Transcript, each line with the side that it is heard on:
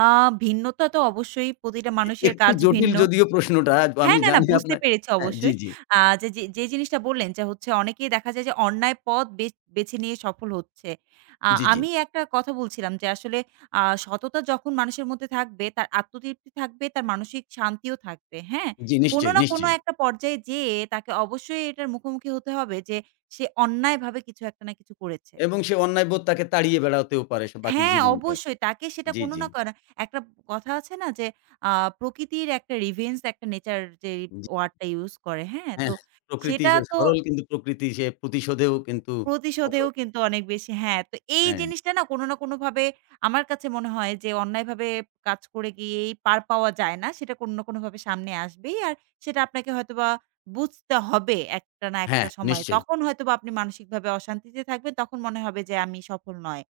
right: আ ভিন্নতা তো অবশ্যই প্রতিটা মানুষের
left: একটু
right: কাজ
left: জটিল
right: ভিন্ন
left: যদিও প্রশ্নটা
right: হ্যাঁ,
left: আমি
right: না, না
left: জানি
right: বুঝতে
left: আপনার
right: পেরেছি
left: হ্যাঁ, জ্বী,
right: অবশ্যই।
left: জ্বী।
right: যে, জি জিনিসটা বললেন, যে, হচ্ছে অনেকেই দেখা যায় যে, অন্যায় পথ বেচ বেছে নিয়ে সফল হচ্ছে। আ
left: জ্বি, জ্বি।
right: আমি একটা কথা বলছিলাম যে, আসলে আ সততা যখন মানুষের মধ্যে থাকবে, তার আত্মতৃপ্তি থাকবে, তার মানসিক শান্তিও থাকবে। হ্যাঁ?
left: জ্বি,
right: কোন
left: নিশ্চয়ই,
right: না কোন
left: নিশ্চয়ই।
right: একটা পর্যায়ে যেয়ে তাকে অবশ্যই এটার মুখোমুখি হতে হবে, যে, সে অন্যায়ভাবে কিছু একটা না কিছু করেছে।
left: এবং সে অন্যায়বোধ তাকে তাড়িয়ে বেড়াতেও পারে বাকি
right: হ্যাঁ,
left: জীবনটা
right: অবশ্যই তাকে সেটা
left: জ্বী,
right: কোনো
left: জ্বী।
right: না কোনো একটা কথা আছে না যে, আ প্রকৃতির একটা রিভেঞ্জ একটা নেচার যে,
left: জ্বি।
right: ওয়ারড টা ইউস করে হ্যাঁ? তো
left: হ্যাঁ, প্রকৃতি
right: সেটা
left: স
right: তো
left: সরল কিন্তু প্রকৃতি সে প্রতিশোধেও কিন্তু
right: প্রতিশোধেও
left: কঠোর।
right: কিন্তু অনেক বেশি হ্যাঁ, তো এই
left: হ্যাঁ।
right: জিনিসটা না কোন না কোনভাবে আমার কাছে মনে হয় যে, অন্যায়ভাবে কাজ করে গিয়েই পার পাওয়া যায় না। সেটা কোন না কোনভাবে সামনে আসবেই। আর সেটা আপনাকে হয়তোবা বুঝতে হবে একটা না একটা
left: হ্যাঁ,
right: সময়।
left: নিশ্চয়ই।
right: তখন হয়তোবা আপনি মানসিকভাবে অশান্তিতে থাকবেন, তখন মনে হবে যে, আমি সফল নয়।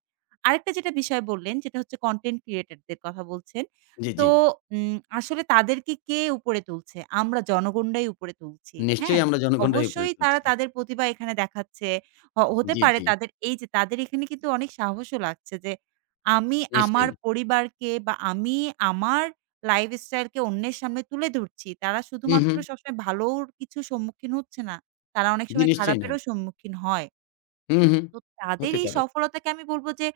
right: আরেকটা যেটা বিষয় বললেন, সেটা হচ্ছে কনটেন্ট ক্রিয়েটর দের কথা বলছেন।
left: জ্বী,
right: তো
left: জ্বী।
right: উ আসলে তাদেরকে, কে উপরে তুলছে, আমরা জনগণরাই উপরে তুলছি। হ্যাঁ,
left: নিশ্চয়ই আমরা জনগণের উপরে
right: অবশ্যই তারা
left: তুলছি।
right: তাদের প্রতিভা এখানে দেখাচ্ছে, হ হতে
left: জ্বী,
right: পারে
left: জ্বী।
right: তাদের এই যে, তাদের এখানে কিন্তু অনেক সাহসও লাগছে, যে, আমি আমার
left: নিশ্চয়ই।
right: পরিবারকে, বা আমি আমার লাইফ স্টাইলকে অন্যের সামনে তুলে ধরছি। তারা
left: হু,
right: শুধুমাত্র
left: হুম।
right: সবসময় ভালোর কিছুর সম্মুখীন হচ্ছে না, তারা অনেক
left: জিনিস
right: সময়
left: নিশ্চয়ই নাই।
right: খারাপেরও সম্মুখীন হয়।
left: হুঁ, হুঁ,
right: তো
left: হতে
right: তাদেরই
left: পারে।
right: সফলতাকে আমি বলব, যে,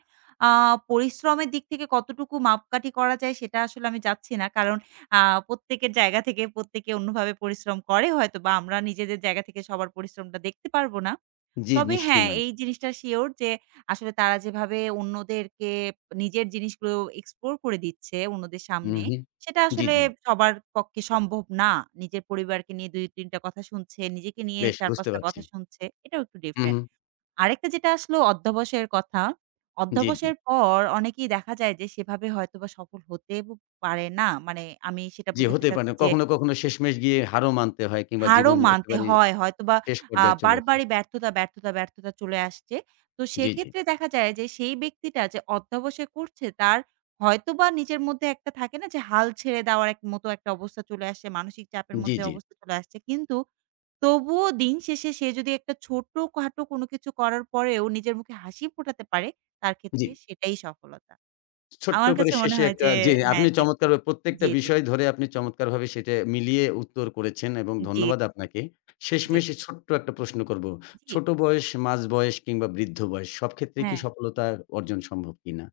right: আ পরিশ্রমের দিক থেকে কতটুকু মাপকাঠি করা যায়, সেটা আসলে আমি যাচ্ছি না। কারণ আ প্রত্যেকের জায়গা থেকে প্রত্যেকে অন্যভাবে পরিশ্রম করে হয়তোবা আমরা নিজেদের জায়গা থেকে সবার পরিশ্রমটা দেখতে পারবো না।
left: জ্বি,
right: তবে
left: নিশ্চয়ই
right: হ্যাঁ,
left: নয়।
right: এই জিনিসটা শিওর যে, আসলে, তারা যেভাবে অন্যদেরকে নিজের জিনিসগুলো এক্সপ্লোর করে দিচ্ছে, অন্যদের
left: হুঁ,
right: সামনে
left: হুঁ,
right: সেটা
left: জ্বি,
right: আসলে
left: জ্বি।
right: সবার পক্ষে সম্ভব না। নিজের পরিবারকে নিয়ে ২ ৩ টা কথা শুনছে, নিজেকে নিয়ে
left: বেশ
right: ৪ ৫
left: বুঝতে
right: টা
left: পারছি।
right: কথা শুনছে। এটাও একটু
left: হু,
right: ডিফারেন্ট।
left: হুম।
right: আরেকটা যেটা আসল অধ্যাবসের কথা।
left: জ্বী, জ্বী।
right: অধ্যাবসের পর অনেকেই দেখা যায় যে, সেভাবে হয়তোবা সফল হতে পারে না। মানে আমি সেটা
left: জ্বি,
right: বুঝাতে
left: হতেই পারে না।
right: চাচ্ছি যে
left: কখনো, কখনো শেষমেশ গিয়ে হারও মানতে হয়, কিংবা
right: হারও
left: জীবন
right: মানতে
left: একেবারে
right: হয়। হয়তোবা
left: শেষ
right: আ
left: পর্যায়ে চলে আসে।
right: বারবারই ব্যর্থতা, ব্যর্থতা, ব্যর্থতা চলে আসছে। তো
left: জ্বি, জ্বি।
right: সেক্ষেত্রে দেখা যায় যে, সেই ব্যক্তিটা যে, অধ্যবসায় করছে, তার হয়তোবা নিজের মধ্যে একটা থাকে না যে, হাল ছেড়ে দেওয়ার মতো একটা অবস্থা চলে আসছে। মানসিক চাপের
left: জ্বি,
right: মধ্যে
left: জ্বি।
right: অবস্থা চলে আসছে। কিন্তু তবুও দিন শেষে, সে যদি একটা ছোটখাটো কোনো কিছু করার পরেও নিজের মুখে হাসি ফোটাতে পারে, তার ক্ষেত্রে
left: জ্বী।
right: সেটাই সফলতা।
left: ছোট্ট
right: আমার
left: করে
right: কাছে মনে
left: শেষে
right: হয়
left: একটা
right: যে
left: যে,
right: হ্যাঁ,
left: আপনি
right: জ্বি,
left: চমৎকারভাবে প্রত্যেকটা
right: জ্বি।
left: বিষয় ধরে আপনি চমৎকারভাবে সেটা মিলিয়ে উত্তর করেছেন, এবং
right: জ্বি,
left: ধন্যবাদ আপনাকে।
right: জ্বী।
left: শেষমেষে ছোট্ট একটা প্রশ্ন করব।
right: জ্বি।
left: ছোট বয়স, মাঝ বয়স কিংবা বৃদ্ধ বয়স সব ক্ষেত্রেই কি
right: হ্যাঁ।
left: সফলতা অর্জন সম্ভব কিনা?